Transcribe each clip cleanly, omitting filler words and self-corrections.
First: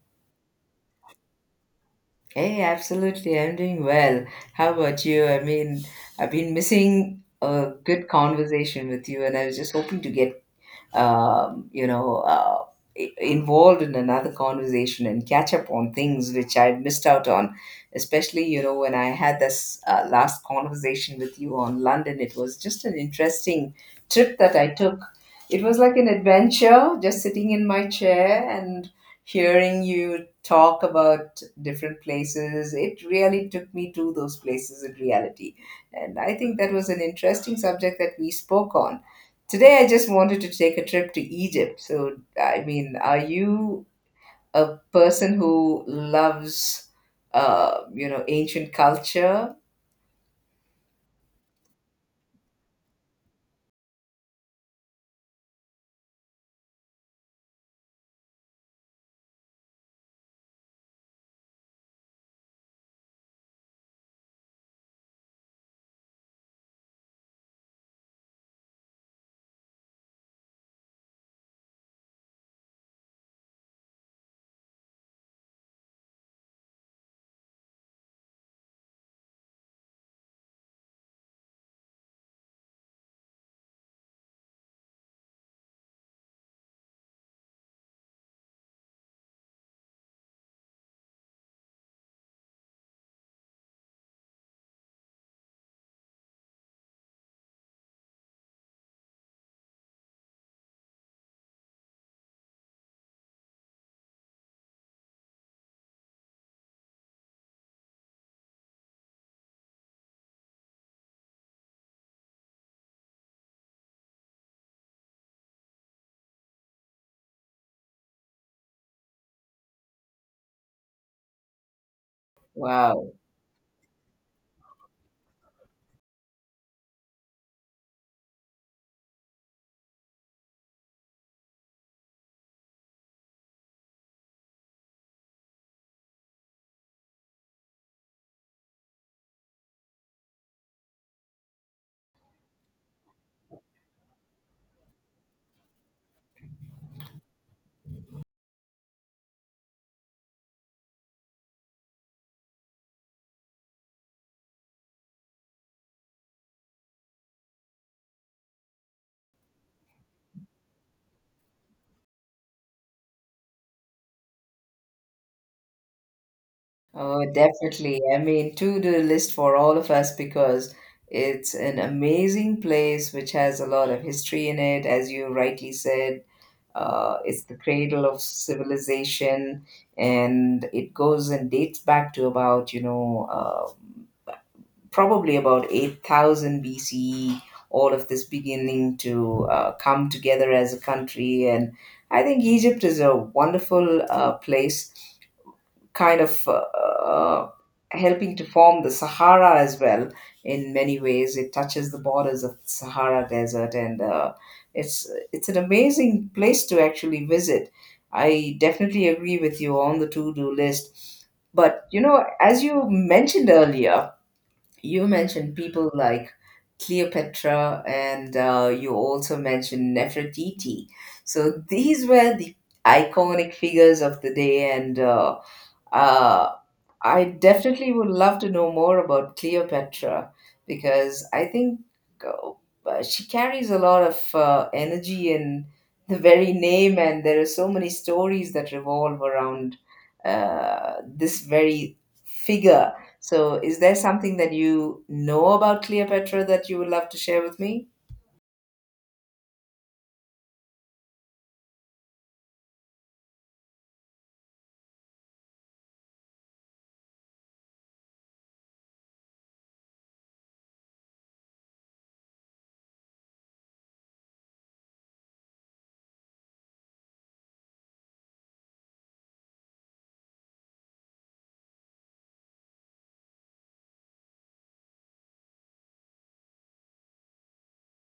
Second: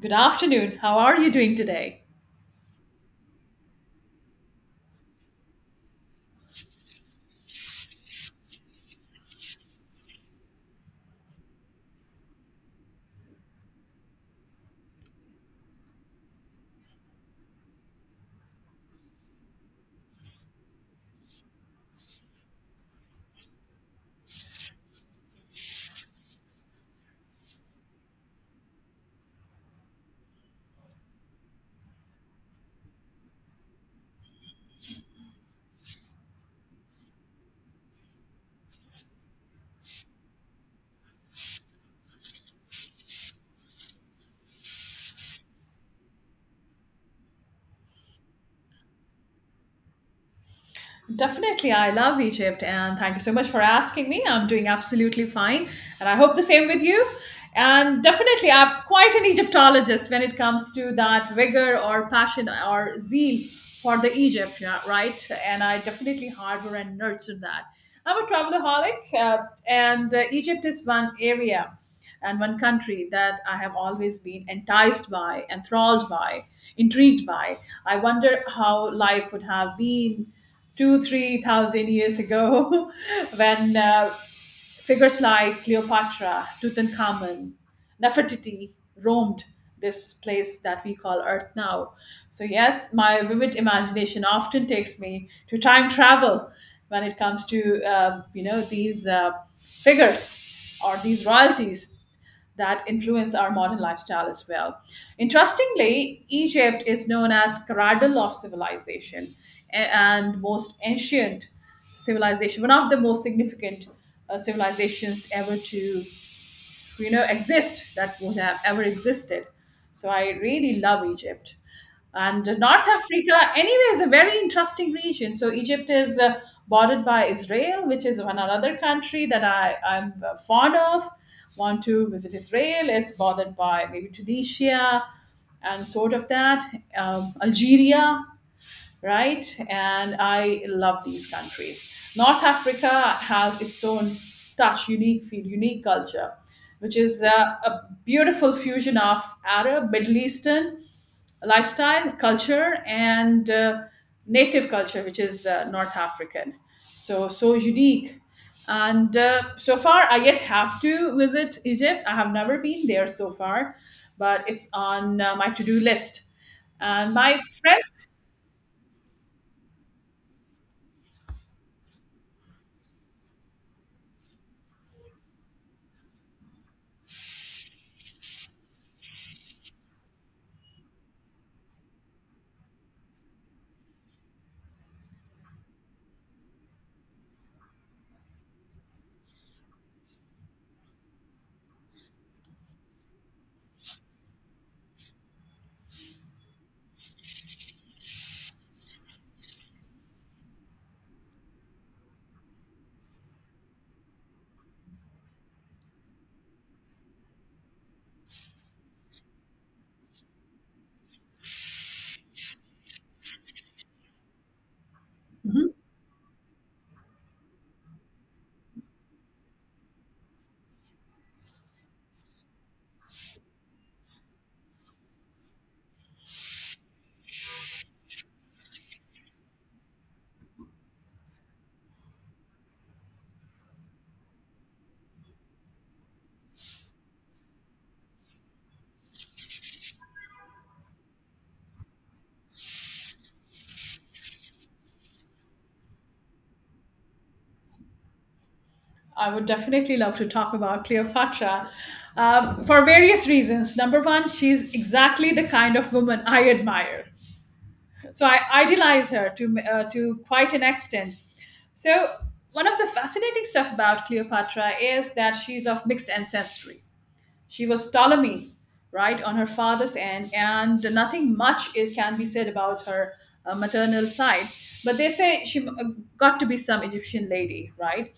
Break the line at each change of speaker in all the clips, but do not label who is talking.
Good afternoon. How are you doing today?
Hey, absolutely. I'm doing well. How about you? I mean, I've been missing a good conversation with you, and I was just hoping to get um, you know, uh, involved in another conversation and catch up on things which I missed out on. Especially, when I had this last conversation with you on London, it was just an interesting trip that I took. It was like an adventure, just sitting in my chair and hearing you talk about different places. It really took me to those places in reality. And I think that was an interesting subject that we spoke on. Today, I just wanted to take a trip to Egypt. So, I mean, are you a person who loves, ancient culture?
Definitely, I love Egypt and thank you so much for asking me. I'm doing absolutely fine and I hope the same with you. And definitely, I'm quite an Egyptologist when it comes to that vigor or passion or zeal for the Egypt, yeah, right? And I definitely harbor and nurture that. I'm a travelaholic and Egypt is one area and one country that I have always been enticed by, enthralled by, intrigued by. I wonder how life would have been two, 3,000 years ago when figures like Cleopatra, Tutankhamun, Nefertiti roamed this place that we call Earth now. So, yes, my vivid imagination often takes me to time travel when it comes to you know these figures or these royalties that influence our modern lifestyle as well. Interestingly, Egypt is known as cradle of civilization and most ancient civilization, one of the most significant civilizations ever to exist that would have ever existed. So I really love Egypt. And North
Wow.
Africa anyway is a very interesting region. So Egypt is bordered by Israel, which is one another country that I'm fond of, want to visit. Israel is bothered by maybe Tunisia and sort of that, Algeria, right? And I love these countries. North Africa has its own touch, unique feel, unique culture, which is a beautiful fusion of Arab, Middle Eastern lifestyle, culture, and native culture, which is North African. So unique. And so far, I yet have to visit Egypt. I have never been there so far, but it's on my to do list. And
Oh,
my
definitely.
friends.
I mean, to do list for all of us, because it's an amazing place which has a lot of history in it, as you rightly said. It's the cradle of civilization, and it goes and dates back to about, probably about 8000 BCE, all of this beginning to come together as a country. And I think Egypt is a wonderful place, kind of helping to form the Sahara as well in many ways. It touches the borders of the Sahara Desert, and it's an amazing place to actually visit. I definitely agree with you on the to do list. But you know, as you mentioned earlier, you mentioned
Mm-hmm.
people like Cleopatra, and you also mentioned Nefertiti. So these were the iconic figures of the day, and uh, I definitely would love to know more about Cleopatra, because I think uh, she carries a lot of energy in the very name, and there are so many stories that revolve around this very figure. So, is there something that you know about Cleopatra that you would love to share with me?
I would definitely love to talk about Cleopatra for various reasons. Number one, she's exactly the kind of woman I admire. So I idealize her to quite an extent. So, one of the fascinating stuff about Cleopatra is that she's of mixed ancestry. She was Ptolemy, right, on her father's end, and nothing much is can be said about her maternal side. But they say she got to be some Egyptian lady, right?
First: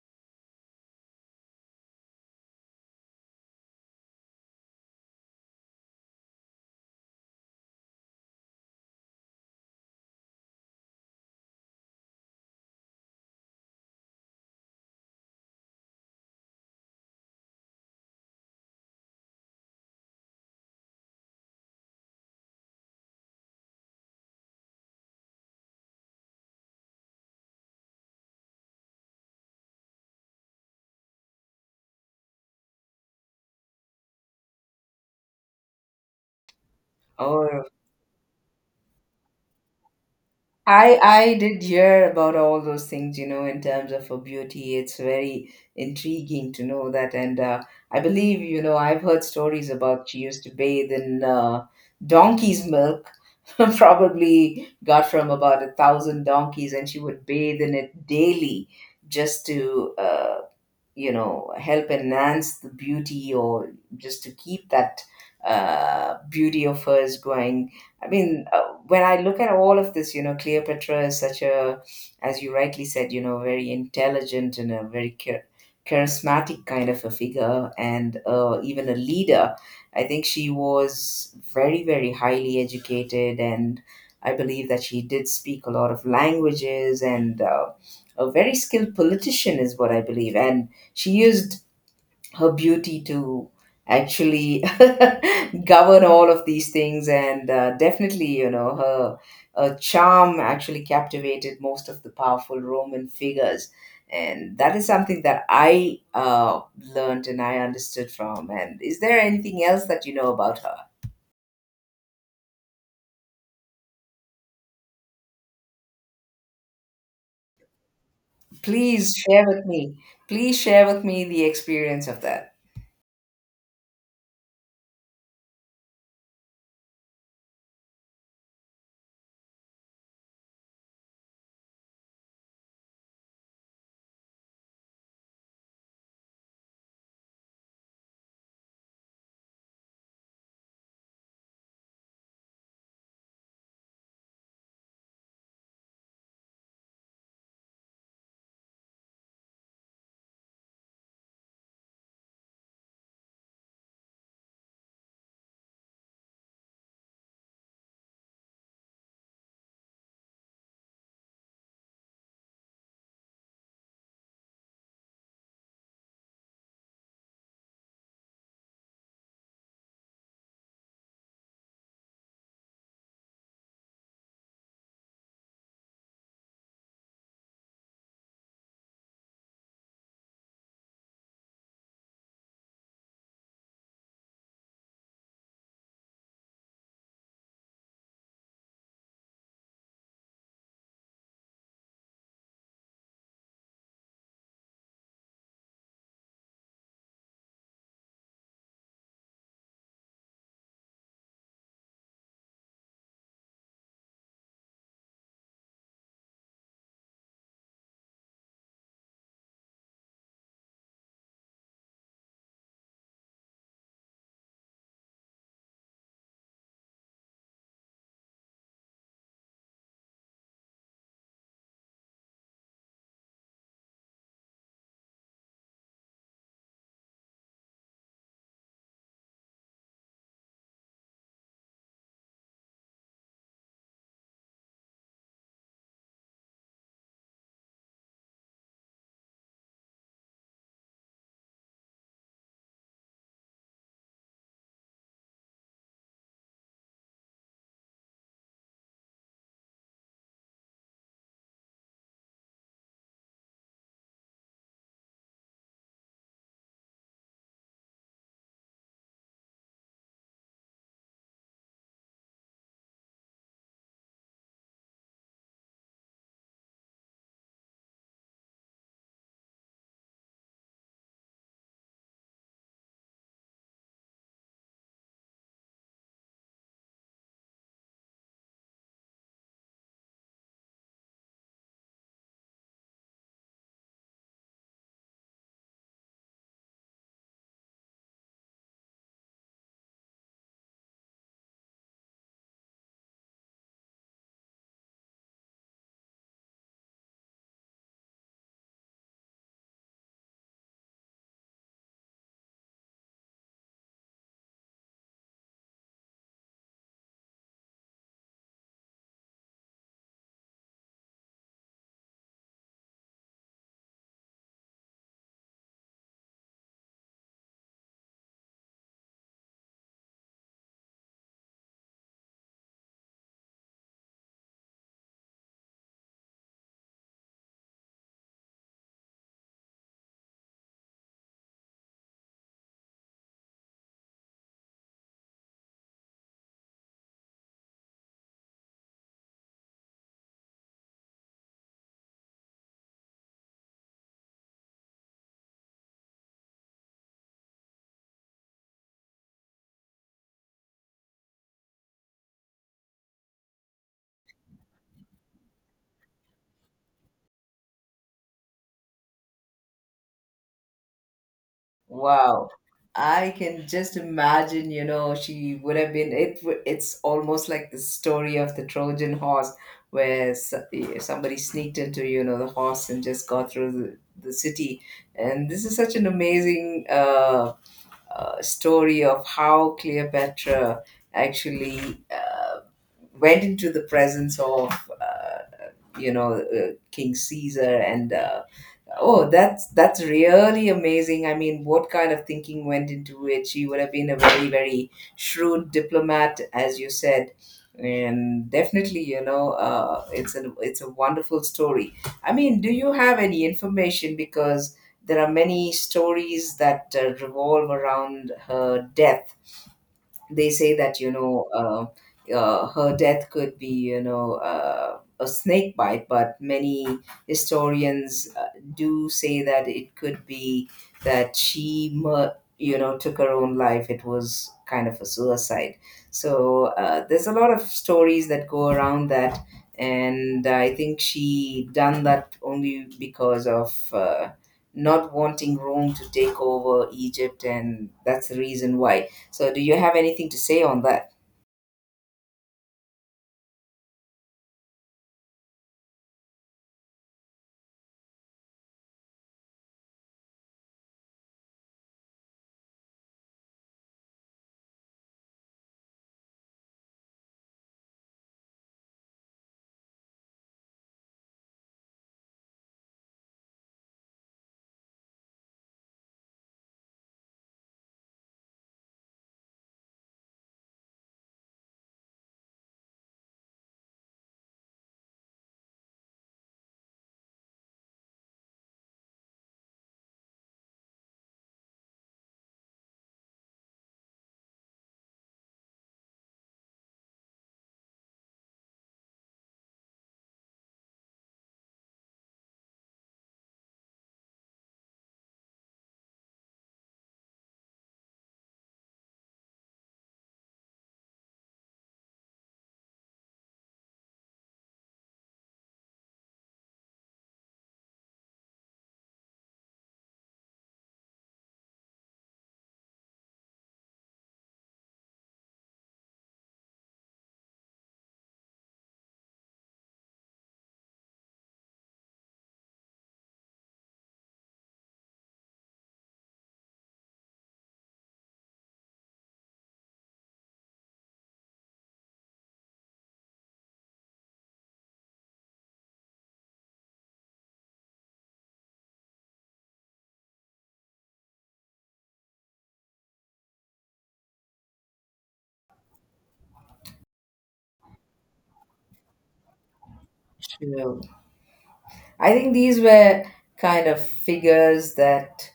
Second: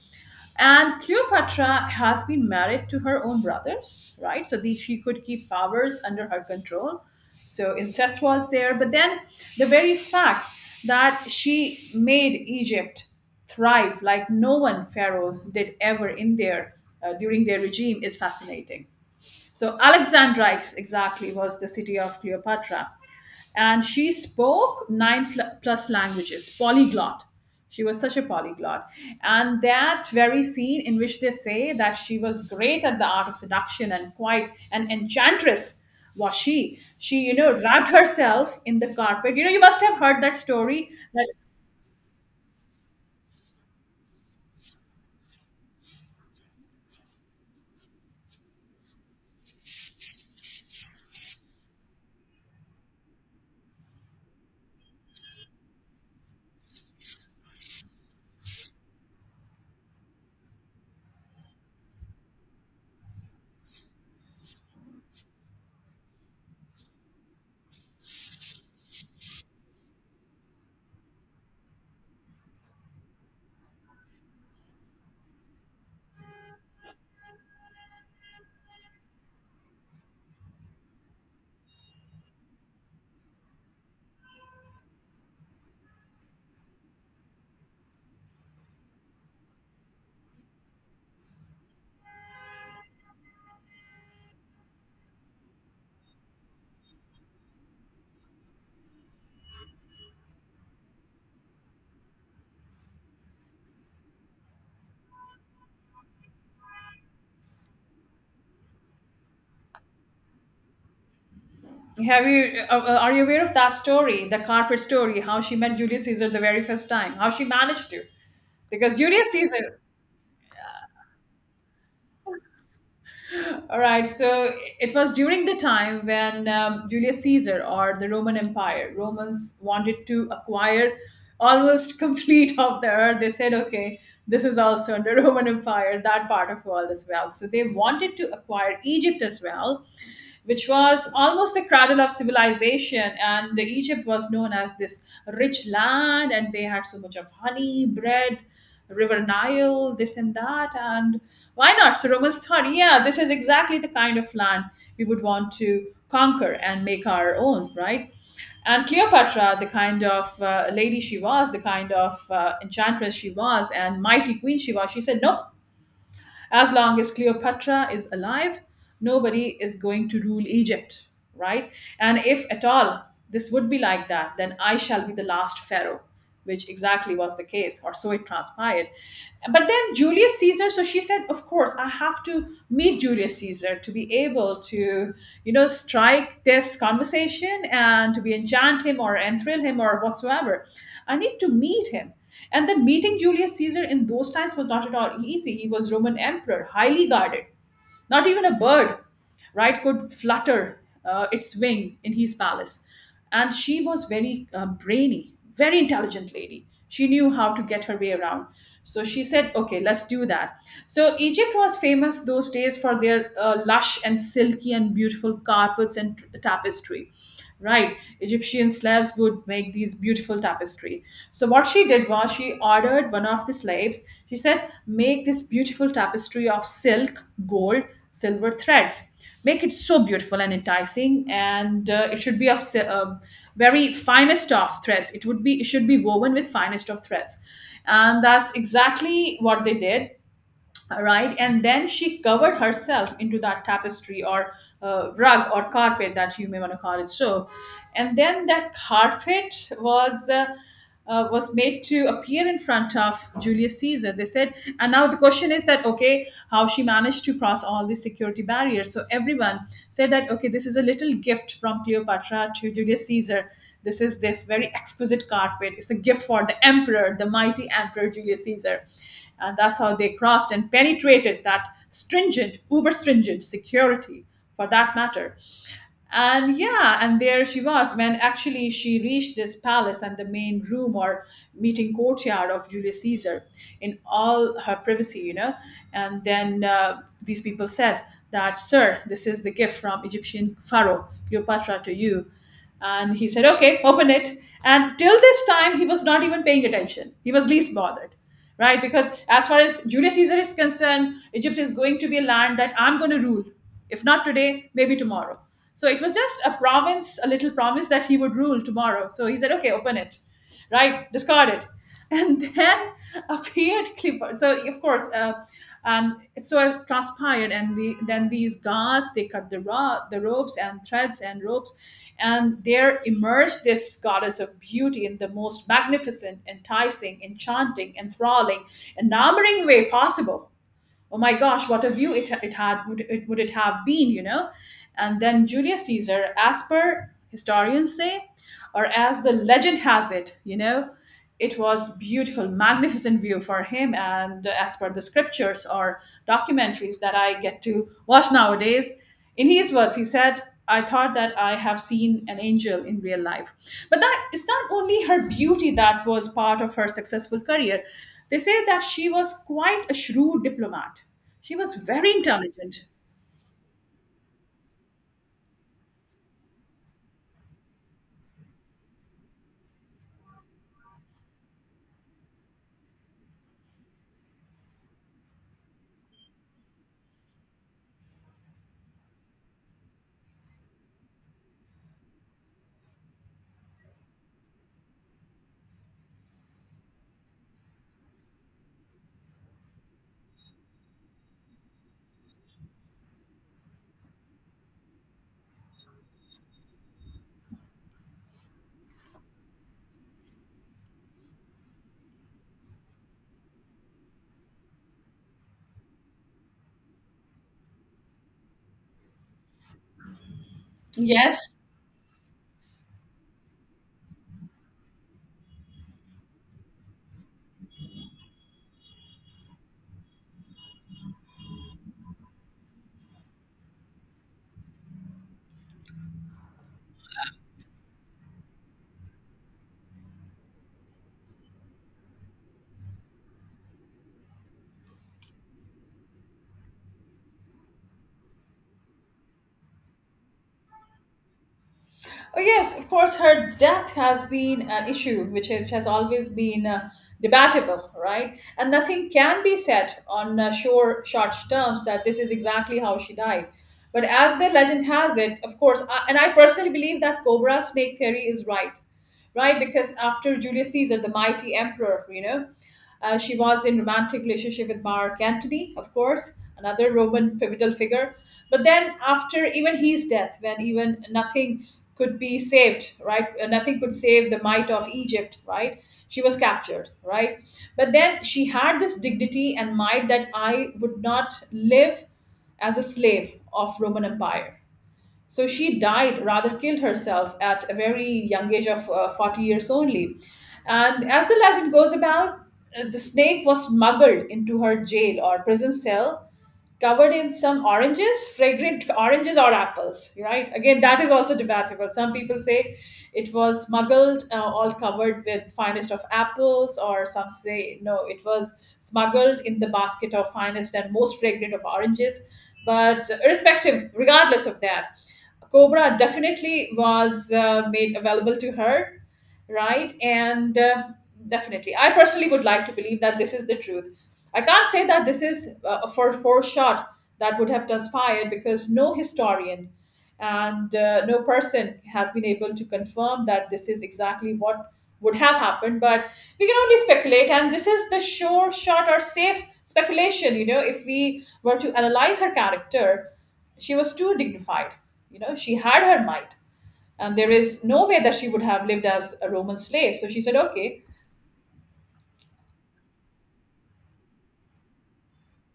And Cleopatra has been married to her own brothers, right? So she could keep powers under her control. So incest was there. But then the very fact that she made Egypt thrive like no one pharaoh did ever in their during their regime is fascinating. So Alexandrite exactly was the city of Cleopatra. And she spoke nine plus languages, polyglot. She was such a polyglot. And that very scene in which they say that she was great at the art of seduction and quite an enchantress was she. She
Oh,
wrapped herself in the carpet. You know, you must have heard that story.
I
That
I did hear about all those things, you know, in terms of her beauty. It's very intriguing to know that, and I believe, you know, I've heard stories about she used to bathe in donkey's milk, probably got from about a thousand donkeys, and she would bathe in it daily just to help enhance the beauty, or just to keep that beauty of hers going. I mean, when I look at all of this, Cleopatra is such a, as you rightly said, very intelligent and a very charismatic kind of a figure, and even a leader. I think she was very, very highly educated, and I believe that she did speak a lot of languages, and a very skilled politician is what I believe. And she used her beauty to actually govern all of these things, and definitely, her charm actually captivated most of the powerful Roman figures. And that is something that I learned and I understood from. And is there anything else that you know about her?
have you are you aware of that story, the carpet story, how she met Julius Caesar the very first time, how she managed to? Because
Please
Julius
share with
Caesar.
me. Please share with me the experience of that.
All right, so it was during the time when Julius Caesar or the Roman Empire, Romans wanted to acquire almost complete of the earth. They said, okay, this is also under Roman Empire, that part of world as well. So they wanted to acquire Egypt as well, which was almost the cradle of civilization. And Egypt was known as this rich land, and they had so much of honey, bread, river Nile, this and that. And why not? So Romans thought, yeah, this is exactly the kind of land we would want to conquer and make our own, right? And Cleopatra, the kind of lady she was, the kind of enchantress she was, and mighty queen she was, she said, nope, as long as Cleopatra is alive, nobody is going to rule Egypt, right? And if at all this would be like that, then I shall be the last pharaoh, which exactly was the case, or so it transpired. But then Julius Caesar, so she said, of course, I have to meet Julius Caesar to be able to, strike this conversation and to be enchant him or enthrall him or whatsoever. I need to meet him. And then meeting Julius Caesar in those times was not at all easy. He was Roman emperor, highly guarded. Not even a bird, right, could flutter its wing in his palace. And she was very brainy, very intelligent lady. She knew how to get her way around. So she said, okay, let's do that. So Egypt was famous those days for their lush and silky and beautiful carpets and tapestry, right. Egyptian slaves would make these beautiful tapestry. So what she did was she ordered one of the slaves. She said, make this beautiful tapestry of silk, gold, silver threads. Make it so beautiful and enticing, and it should be of very finest of threads. It would be, it should be woven with finest of threads. And that's exactly what they did, right. And then she covered herself into that tapestry or rug or carpet that you may want to call it so. And then that carpet was made to appear in front of Julius Caesar. They said, and now the question is that okay, how she managed to cross all these security barriers. So everyone said that okay, this is a little gift from Cleopatra to Julius Caesar. This is this very exquisite carpet. It's a gift for the emperor, the mighty emperor Julius Caesar. And that's how they crossed and penetrated that stringent, uber stringent security, for that matter. And yeah, and there she was when actually she reached this palace and the main room or meeting courtyard of Julius Caesar in all her privacy. And then these people said that, sir, this is the gift from Egyptian Pharaoh Cleopatra to you. And he said, okay, open it. And till this time, he was not even paying attention. He was least bothered, right? Because as far as Julius Caesar is concerned, Egypt is going to be a land that I'm going to rule. If not today, maybe tomorrow. So it was just a province, a little province that he would rule tomorrow. So he said, okay, open it, right? Discard it. And then appeared Clifford. So of course, and it so it transpired, and then these gods they cut the ropes and threads and ropes, and there emerged this goddess of beauty in the most magnificent, enticing, enchanting, enthralling, enamoring way possible. Oh my gosh, what a view it had, would it have been, you know? And then Julius Caesar, as per historians say, or as the legend has it, it was beautiful magnificent view for him and as per the scriptures or documentaries that I get to watch nowadays. In his words he said, I thought that I have seen an angel in real life. But that is not only her beauty that was part of her successful career. They say that she was quite a shrewd diplomat. She was very
Wow.
intelligent.
I can just imagine, she would have been, it's almost like the story of the Trojan horse, where somebody sneaked into, the horse and just got through the city. And this is such an amazing story of how Cleopatra actually went into the presence of, uh, King Caesar, and oh, that's really amazing. I mean, what kind of thinking went into it? She would have been a very, very shrewd diplomat, as you said, and definitely, it's a wonderful story. I mean, do you have any information? Because there are many stories that revolve around her death. They say that,
Yes.
her death could be, a snake bite, but many historians do say that it could be that she took her own life. It was kind of a suicide. So, there's a lot of stories that go around that. And I think she done that only because of not wanting Rome to take over Egypt, and that's the reason why. So, do you have anything to say on that?
Oh, yes, of course, her death has been an issue which has always been debatable, right? And nothing can be said on sure, short terms that this is exactly how she died. But as the legend has it, of course, and I personally believe that Cobra Snake theory is right, right? Because after Julius Caesar, the mighty emperor, she was in romantic relationship with Mark Antony, of course, another Roman pivotal figure. But then after even his death, when even nothing could be saved, right? Nothing could save the might of Egypt, right? She was captured, right? But then she had this dignity and might that I would not live as a slave of Roman Empire. So she died, rather killed herself at a very young age of 40 years only. And as the legend goes about, the snake was smuggled into her jail or prison cell covered in some oranges, fragrant oranges or apples, right? Again, that is also debatable. Some people say it was smuggled, all covered with finest of apples, or some say no, it was smuggled in the basket of finest and most fragrant of oranges. But irrespective, regardless of that, Cobra definitely was made available to her, right? And definitely, I personally would like to believe that this is the truth. I can't say that this is for shot that would have transpired because no historian and no person has been able to confirm that this is exactly what would have happened. But we can only speculate, and this is the sure shot or safe speculation. You know, if we were to analyze her character, she was too dignified. You know, she had her might and there is no way that she would have lived as a Roman slave. So she said, okay,
No. I think these were kind of figures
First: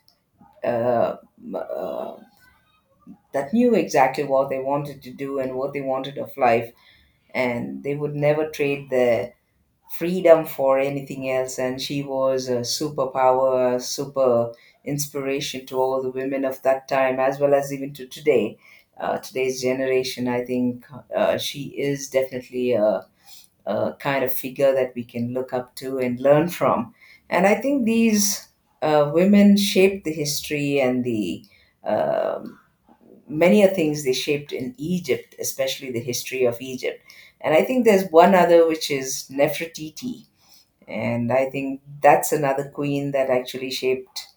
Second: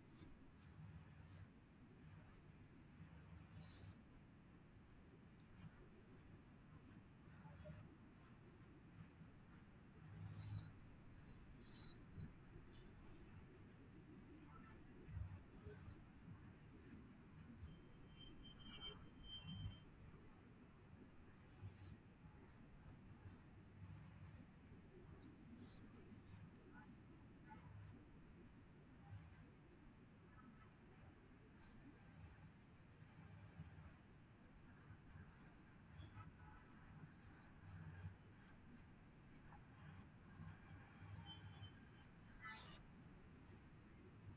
uh, m- uh, that knew exactly what they wanted to do and what they wanted of life, and they would never trade their freedom for anything else. And she was a superpower, super inspiration to all the women of that time, as well as even to today. Today's generation, I think she is definitely a kind of figure that we can look up to and learn from. And I think these women shaped the history, and the um many of things they shaped in Egypt, especially the history of Egypt. And I think there's one other which is Nefertiti. And I think that's another queen that actually shaped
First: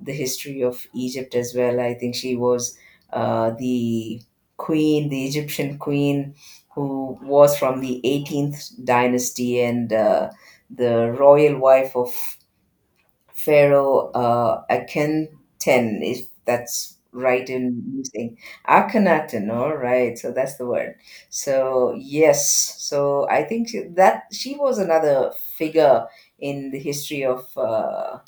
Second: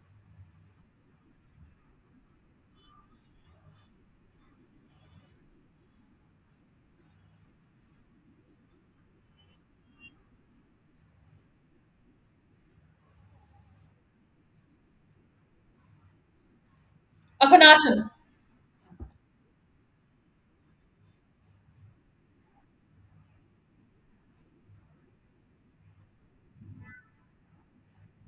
the history of Egypt as well. I think she was the queen, the Egyptian queen, who was from the 18th dynasty, and the royal wife of Pharaoh Akhenaten, if that's right in
Akhenaten,
using Akhenaten. All right, so that's the word. So yes, so I think that she was another figure in the history of. Uh,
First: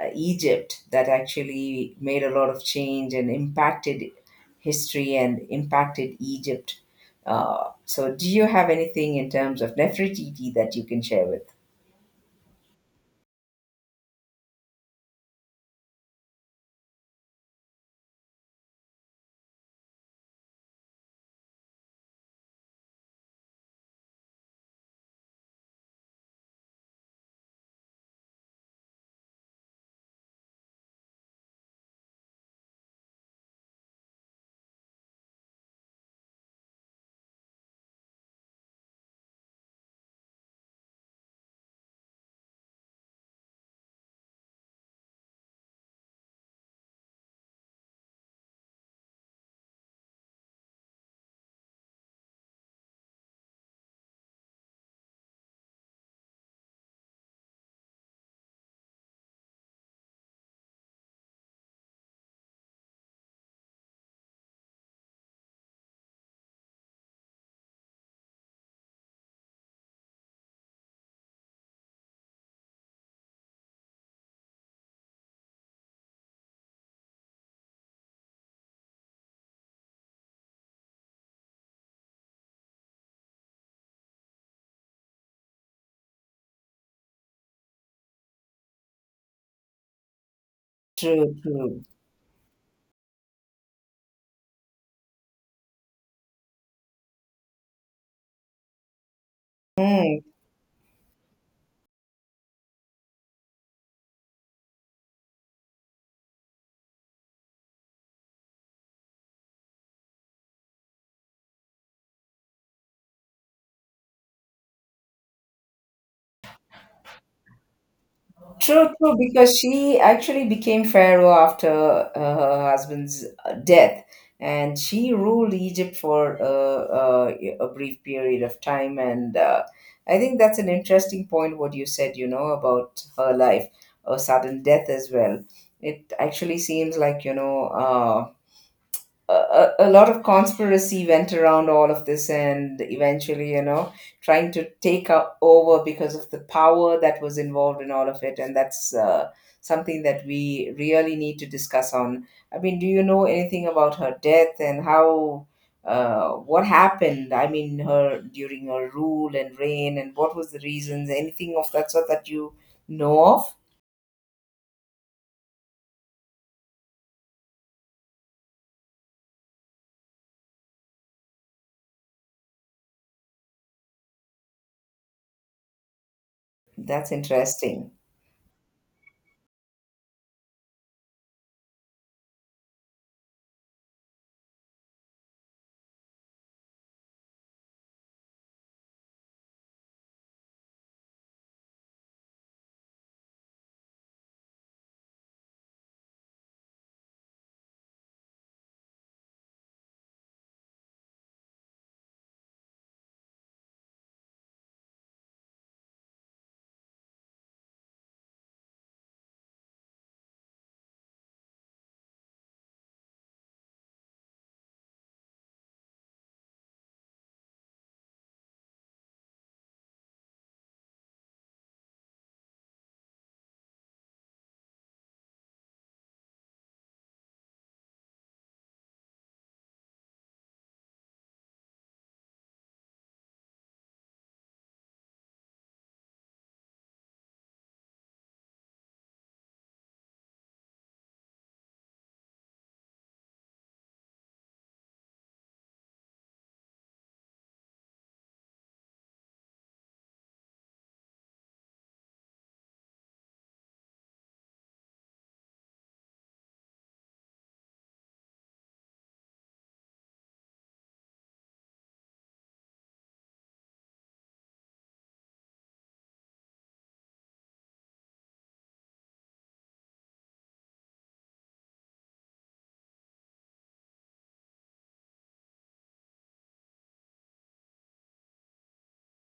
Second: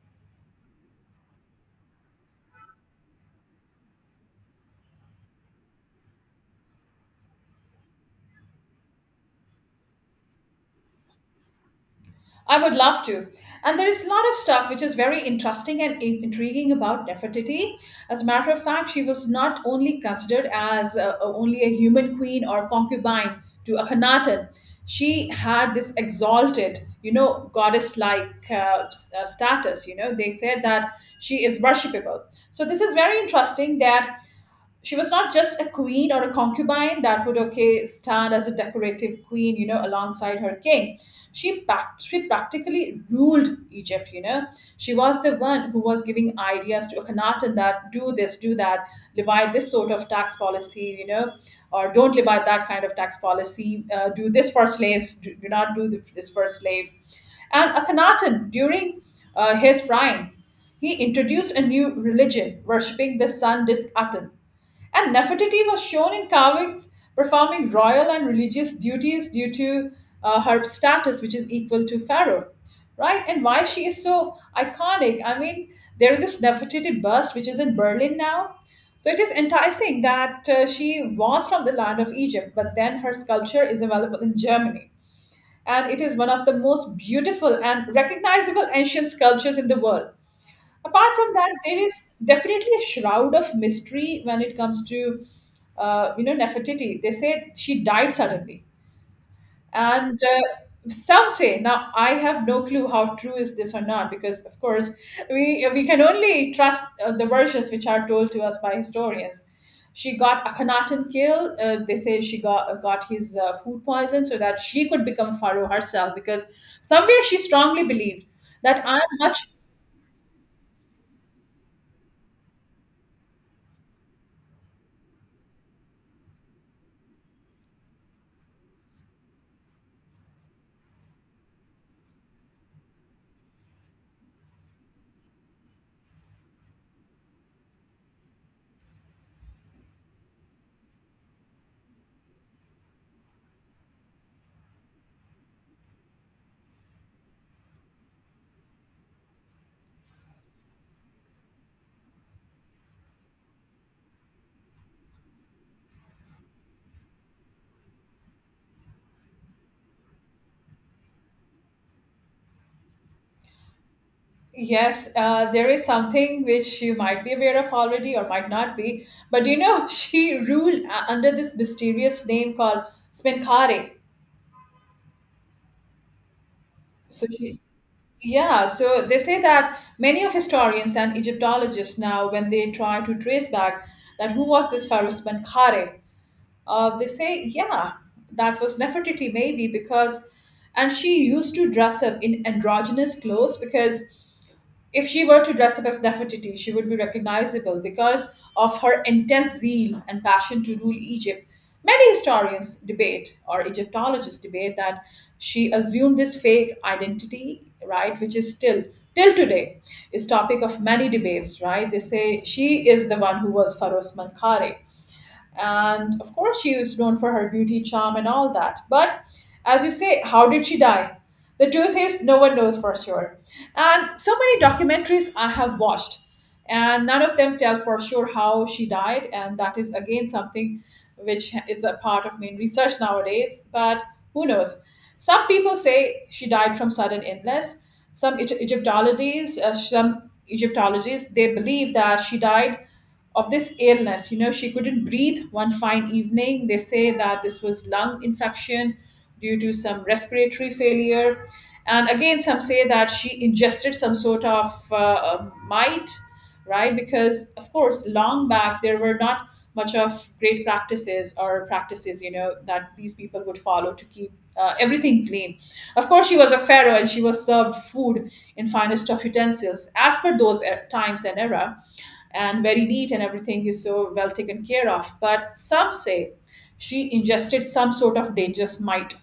uh, Egypt that actually made a lot of change and impacted history and impacted Egypt. So, do you have anything in terms of Nefertiti that you can share with?
I would love to. And there is a lot of stuff which is very interesting and intriguing about Nefertiti. As a matter of fact, she was not only considered as only a human queen or concubine to Akhenaten. She had this exalted, you know, goddess-like status. You know, they said that she is worshipable. So this is very interesting that she was not just a queen or a concubine that would okay stand as a decorative queen, you know, alongside her king. She she practically ruled Egypt, you know, she was the one who was giving ideas to Akhenaten that do this, do that, levy this sort of tax policy, you know, or don't levy that kind of tax policy, do this for slaves, do not do this for slaves. And Akhenaten during his prime, he introduced a new religion worshipping the sun disk Aten. And Nefertiti was shown in carvings performing royal and religious duties due to her status, which is equal to Pharaoh, right? And why she is so iconic. I mean, there is this Nefertiti bust which is in Berlin now. So it is enticing that she was from the land of Egypt, but then her sculpture is available in Germany. And it is one of the most beautiful and recognizable ancient sculptures in the world. Apart from
True,
that, there
true.
is definitely a shroud of mystery when it comes to, you know, Nefertiti. They say she died suddenly. and
Hmm.
uh, some say, now I have no clue how true is this or not, because of course we can only trust the versions which are told to us by historians. She got Akhenaten killed, they say she got his food poison so that she could become pharaoh herself, because somewhere she strongly believed that
True, true,
I'm much...
because she actually became pharaoh after her husband's death, and she ruled Egypt for a brief period of time. And I think that's an interesting point what you said, about her life, a sudden death as well. It actually seems like, a lot of conspiracy went around all of this, and eventually, trying to take over because of the power that was involved in all of it. And that's something that we really need to discuss on. I mean, do you know anything about her death, and how, what happened, I mean, her during her rule and reign, and what was the reasons, anything of that sort that you know of?
Yes, there is something which you might be aware of already or might not be, but you know, she ruled under this mysterious name called Smenkare.
That's
So she,
interesting.
yeah, so they say that many of historians and Egyptologists now, when they try to trace back that who was this pharaoh Smenkare, they say, yeah, that was Nefertiti maybe, because, and she used to dress up in androgynous clothes because if she were to dress up as Nefertiti, she would be recognizable because of her intense zeal and passion to rule Egypt. Many historians debate, or Egyptologists debate, that she assumed this fake identity, right, which is still till today is topic of many debates, right? They say she is the one who was Pharaoh's Menkaure, and of course, she was known for her beauty, charm, and all that. But as you say, how did she die? The truth is, no one knows for sure. And so many documentaries I have watched, and none of them tell for sure how she died. And that is again something which is a part of main research nowadays. But who knows? Some people say she died from sudden illness. Egyptologists, some Egyptologists, they believe that she died of this illness. You know, she couldn't breathe one fine evening. They say that this was lung infection due to some respiratory failure. And again, some say that she ingested some sort of mite, right? Because, of course, long back there were not much of great practices or practices, you know, that these people would follow to keep everything clean. Of course, she was a pharaoh and she was served food in finest of utensils as per those times and era, and very neat and everything is so well taken care of. But some say she ingested some sort of dangerous mite,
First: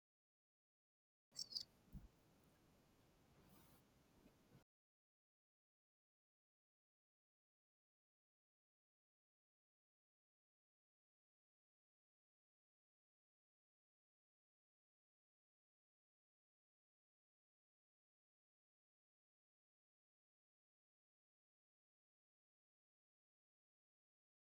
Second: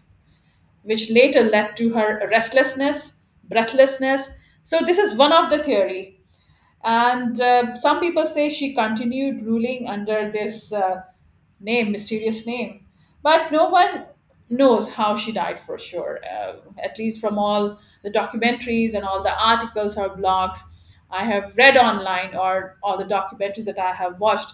which later led to her restlessness, breathlessness. So this is one of the theory. And some people say she continued ruling under this name, mysterious name. But no one knows how she died for sure. At least from all the documentaries and all the articles or blogs I have read online or all the documentaries that I have watched.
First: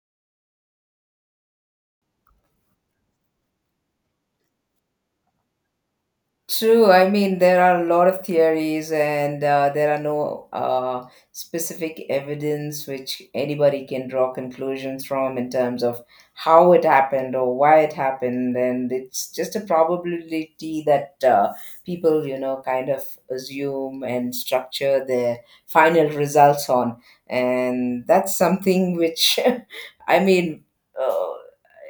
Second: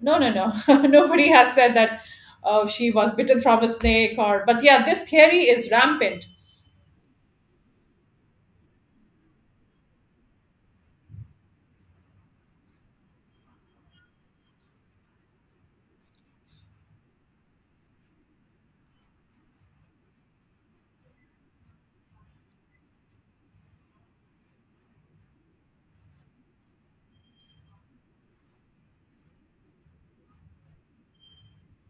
No, no, no. Nobody has said that she was bitten from a snake or. But yeah, this theory is rampant.
True. I mean, there are a lot of theories, and there are no specific evidence which anybody can draw conclusions from in terms of how it happened or why it happened. And it's just a probability that people, kind of assume and structure their final results on. And that's something which, I mean, uh,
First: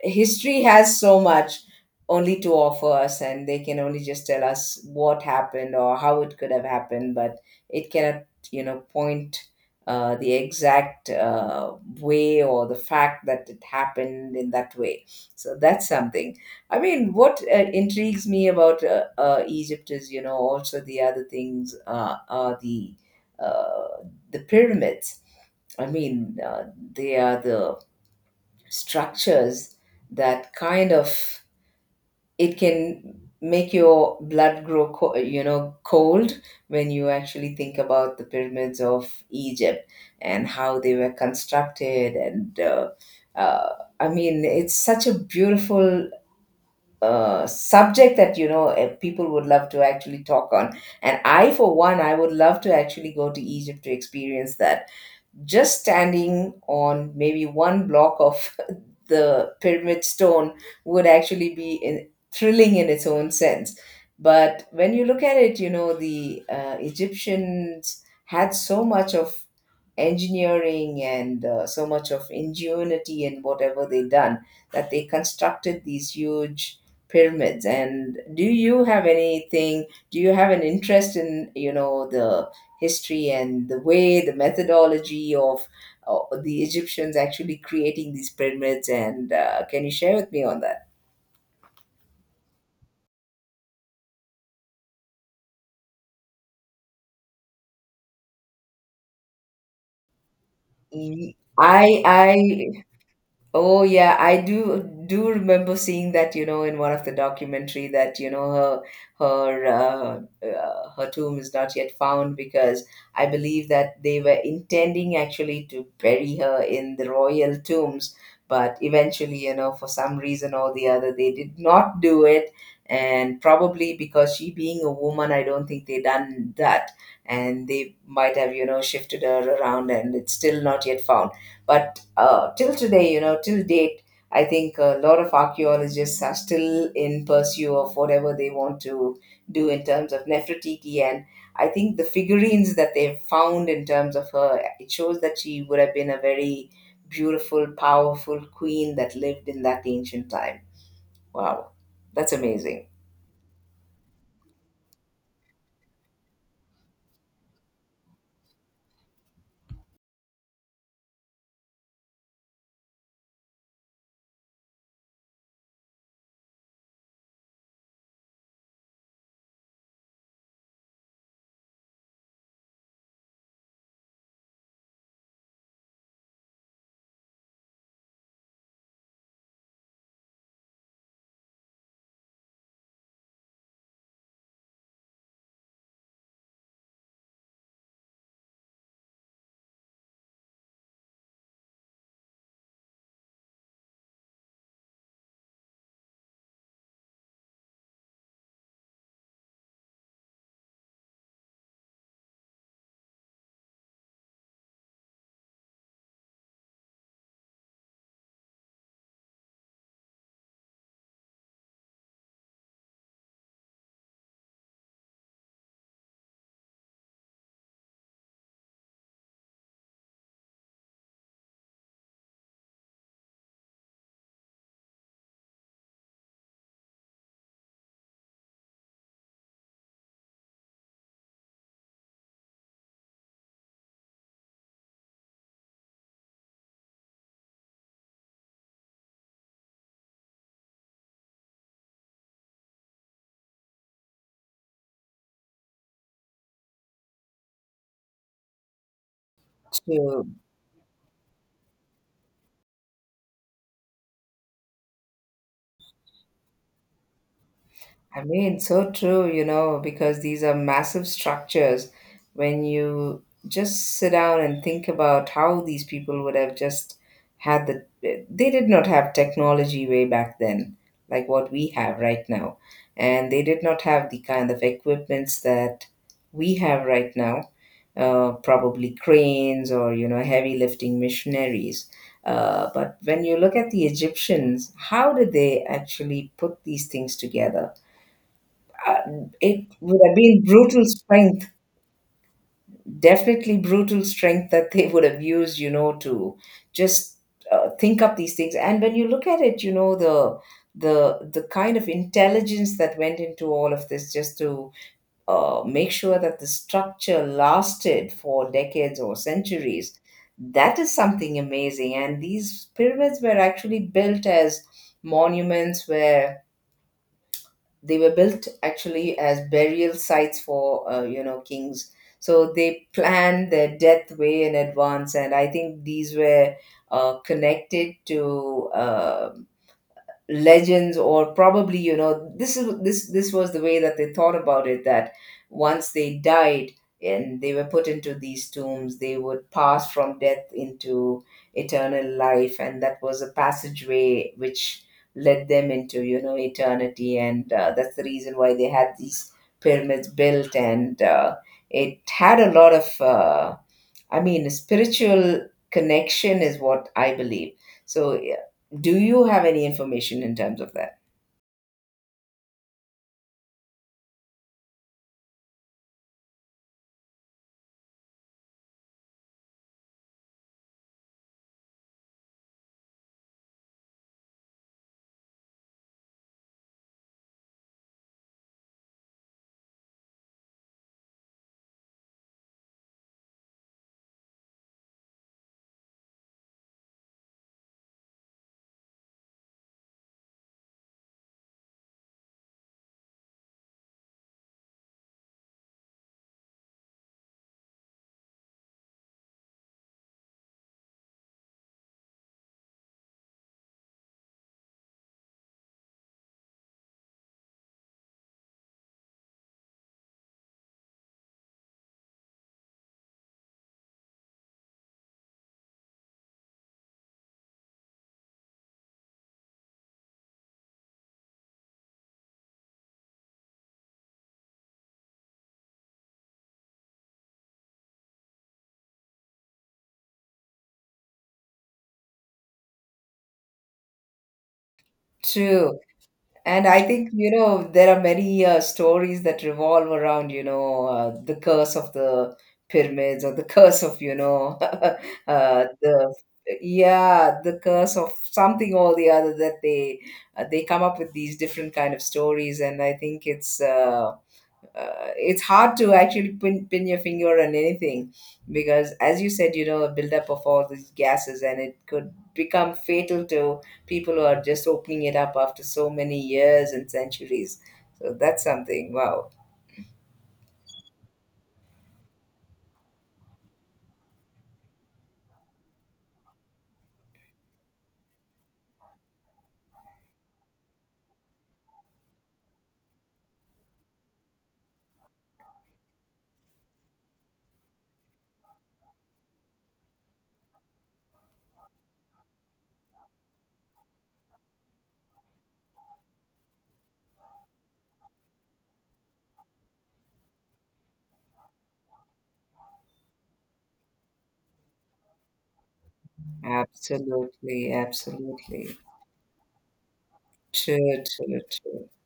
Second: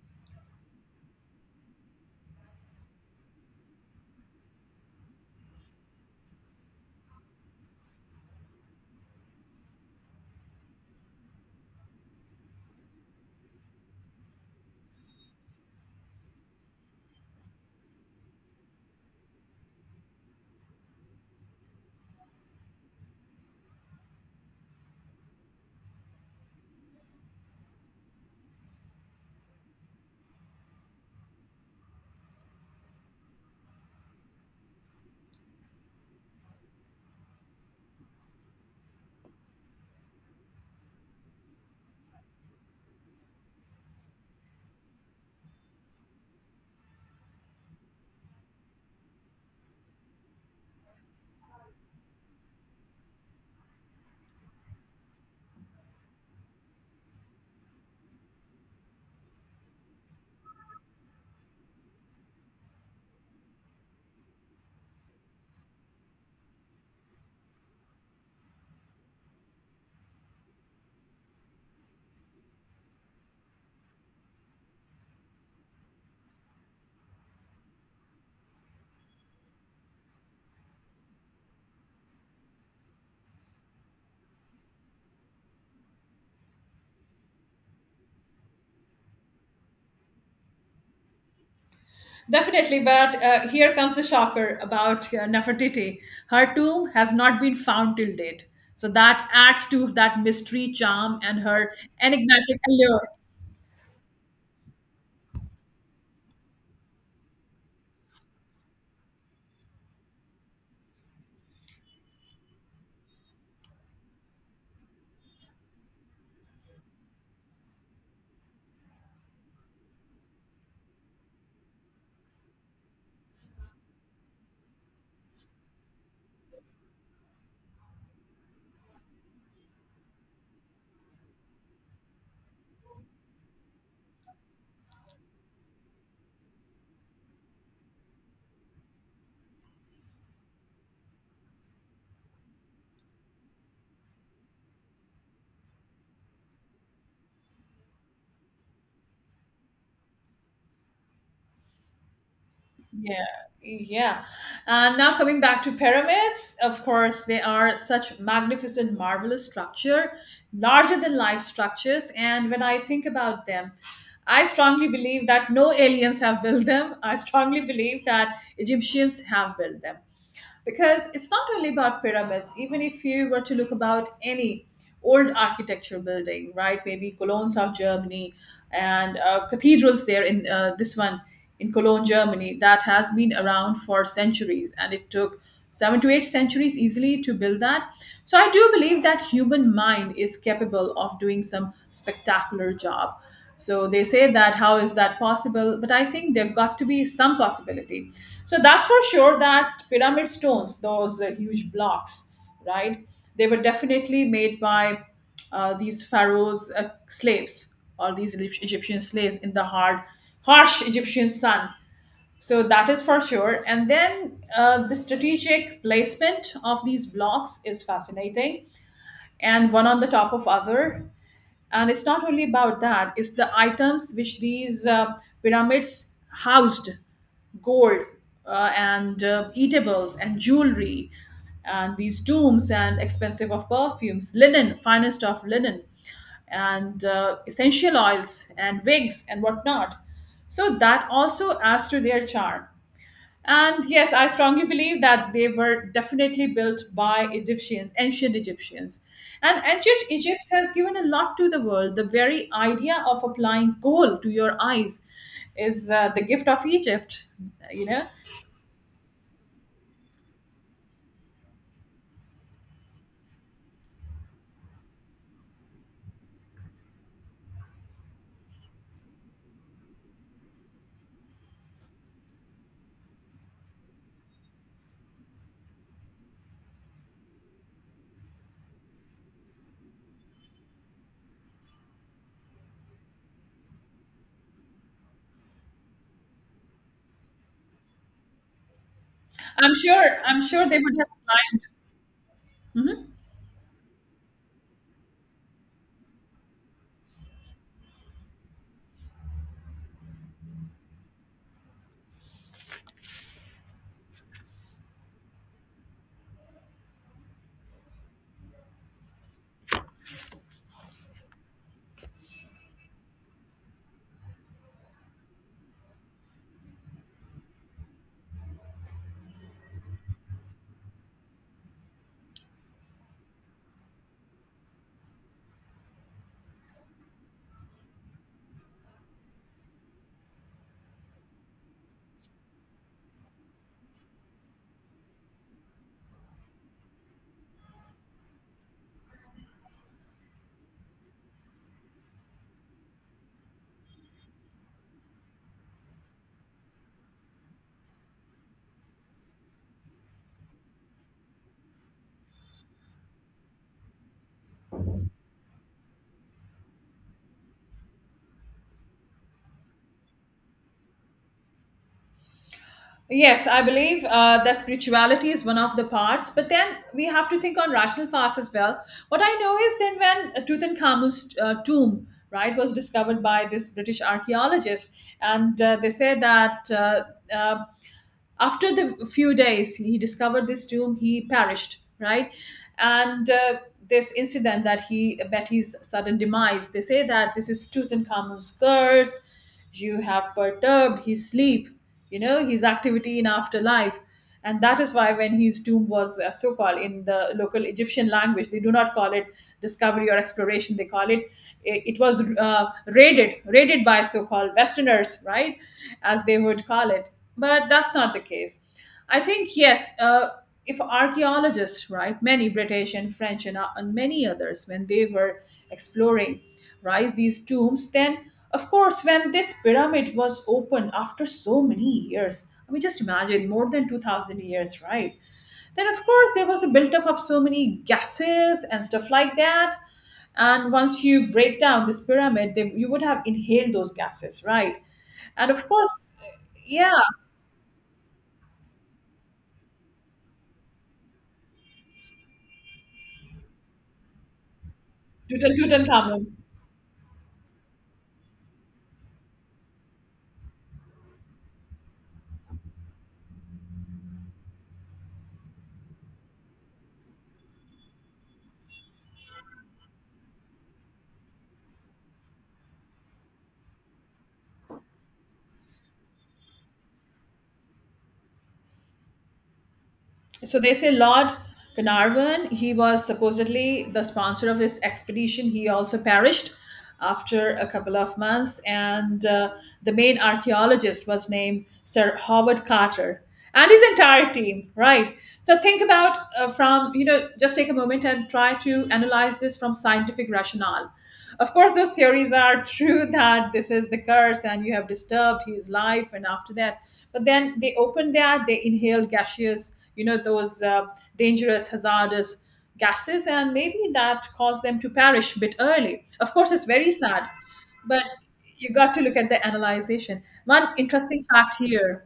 history has so much only to offer us, and they can only just tell us what happened or how it could have happened, but it cannot, point the exact way or the fact that it happened in that way. So that's something. I mean, what intrigues me about Egypt is, also the other things, are the, uh, the pyramids. I mean, they are the structures that kind of, it can make your blood grow cold when you actually think about the pyramids of Egypt, and how they were constructed. And uh, I mean, it's such a beautiful subject that people would love to actually talk on. And I, for one, I would love to actually go to Egypt to experience that. Just standing on maybe one block of the pyramid stone would actually be thrilling in its own sense. But when you look at it, the Egyptians had so much of engineering and so much of ingenuity in whatever they done, that they constructed these huge pyramids. And do you have an interest in, the history and the way, the methodology of the Egyptians actually creating these pyramids? And can you share with me on that?
Definitely, but here comes the shocker about Nefertiti. Her tomb has not been found till date. So that adds to that mystery charm
Mm.
and her enigmatic
I
allure.
Oh yeah, I do remember seeing that, you know, in one of the documentary that, her tomb is not yet found, because I believe that they were intending actually to bury her in the royal tombs, but eventually, for some reason or the other, they did not do it, and probably because she being a woman, I don't think they done that, and they might have, shifted her around, and it's still not yet found. But till today, till date, I think a lot of archaeologists are still in pursuit of whatever they want to do in terms of Nefertiti. And I think the figurines that they've found in terms of her, it shows that she would have been a very beautiful, powerful queen that lived in that ancient time. Wow, that's amazing.
Yeah, yeah. And now coming back to pyramids, of course, they are such magnificent, marvelous structure, larger than life structures. And when I think about them, I strongly believe that no aliens have built them. I strongly believe that Egyptians have built them, because it's not only about pyramids. Even if you were to look about any old architecture building, right, maybe Cologne, south Germany, and cathedrals there in, this one in Cologne, Germany, that has been around for centuries, and it took seven to eight centuries easily to build that. So I do believe that human mind is capable of doing some spectacular job. So they say that how is that possible, but I think there got to be some possibility. So that's for sure, that pyramid stones, those huge blocks, right, they were definitely made by these pharaohs slaves or these Egyptian slaves in the hard harsh Egyptian sun. So that is for sure. And then the strategic placement of these blocks is fascinating, and one on the top of other. And it's not only about that, it's the items which these pyramids housed. Gold, and eatables and jewelry, and these tombs, and expensive of perfumes, linen, finest of linen, and essential oils and wigs and whatnot. So that also adds to their charm. And yes, I strongly believe that they were definitely built by Egyptians, ancient Egyptians. And ancient
To
Egypt has given a lot to the world. The very idea of applying coal to your eyes is the gift of Egypt. You know,
I mean, so true, because these are massive structures. When you just sit down and think about how these people would have just they did not have technology way back then, like what we have right now. And they did not have the kind of equipments that we have right now, probably cranes or, you know, heavy lifting machineries. But when you look at the Egyptians, how did they actually put these things together? Uh, it
I'm
would have
sure.
been
I'm sure they
brutal
would have
strength,
applied.
definitely brutal strength that they would have used, to just think up these things. And when you look at it, the kind of intelligence that went into all of this, just to make sure that the structure lasted for decades or centuries, that is something amazing. And these pyramids were actually built as monuments where they were built actually as burial sites for kings, so they planned their death way in advance. And I think these were connected to legends, or probably, you know this is this this was the way that they thought about it, that once they died and they were put into these tombs, they would pass from death into eternal life, and that was a passageway which led them into, eternity. And that's the reason why they had these pyramids built. And it had a lot of I mean, spiritual connection is what I believe. So, yeah, do you have any information in terms of that?
Yes, I believe that spirituality is one of the parts, but then we have to think on rational parts as well. What I know is then when Tutankhamun's tomb, right, was discovered by this British archaeologist, and they say that uh, after the few days he discovered this tomb, he perished, right? And this incident, that he betty's sudden demise, they say that this is Tutankhamun's curse. You have perturbed his sleep, you know, his activity in afterlife. And that is why when his tomb was, so called in the local Egyptian language, they do not call it discovery or exploration, they call it, it was raided, raided by so called westerners, right, as they would call it. But that's not the case. I think yes, if archaeologists, right, many British and French and and many others, when they were exploring rise these tombs, then of course when this pyramid was opened after so many years, I mean, just imagine, more than 2000 years, right? Then of course there was a buildup of so many gases and stuff like that. And once you break down this pyramid, you would have inhaled those gases, right? And of
True.
course,
And I
yeah.
think, there are many stories that revolve around, the curse of the pyramids, or the curse of, the,
Tutankhamun,
yeah, the curse of something or the other that they come up with these different kind of stories. And I think it's hard to actually pin your finger on anything, because, as you said, a buildup of all these gases, and it could become fatal to people who are just opening it up after so many years and centuries. So that's something. Wow.
so they say Lord Carnarvon, he was supposedly the sponsor of this expedition. He also perished after a couple of months, and the main archaeologist was named Sir Howard Carter and his entire team. Right. So think about, from, you know, just take a moment and try to analyze this from scientific rationale. Of course, those theories are true that this is the curse and you have disturbed his life, and after that. But then they opened that, they inhaled gaseous, you know, those dangerous, hazardous gases, and maybe that caused them to perish a bit early. Of course, it's very sad,
Absolutely,
but
absolutely.
you got to look at the analyzation. One
True,
interesting
true,
fact
true.
here,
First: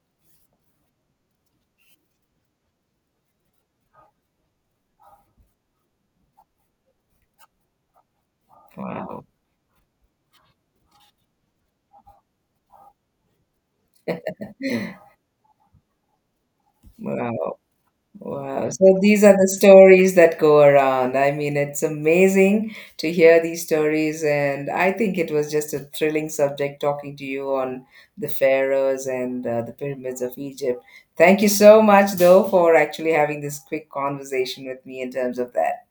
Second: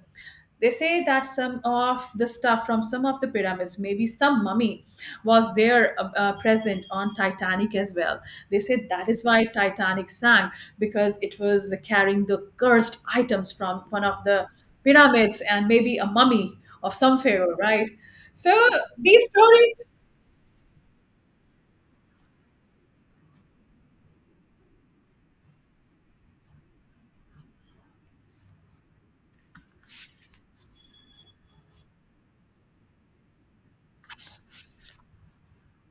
they say that some of the stuff from some of the pyramids, maybe some mummy, was there present on Titanic as well. They say that is
Wow,
why Titanic sank, because it was carrying the cursed items from one of the pyramids, and maybe a mummy of some pharaoh,
wow.
right? So
Wow. So these
these
are the
stories.
stories that go around. I mean, it's amazing to hear these stories. And I think it was just a thrilling subject talking to you on the pharaohs and the pyramids of Egypt. Thank you so much, though, for actually having this quick conversation with me in terms of that.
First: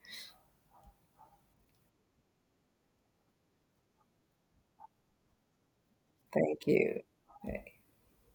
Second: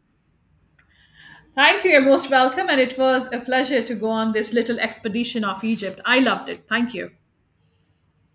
Thank you. You're most welcome, and it was a pleasure to go on this little expedition of Egypt. I loved it.
Thank
Thank
you.
you.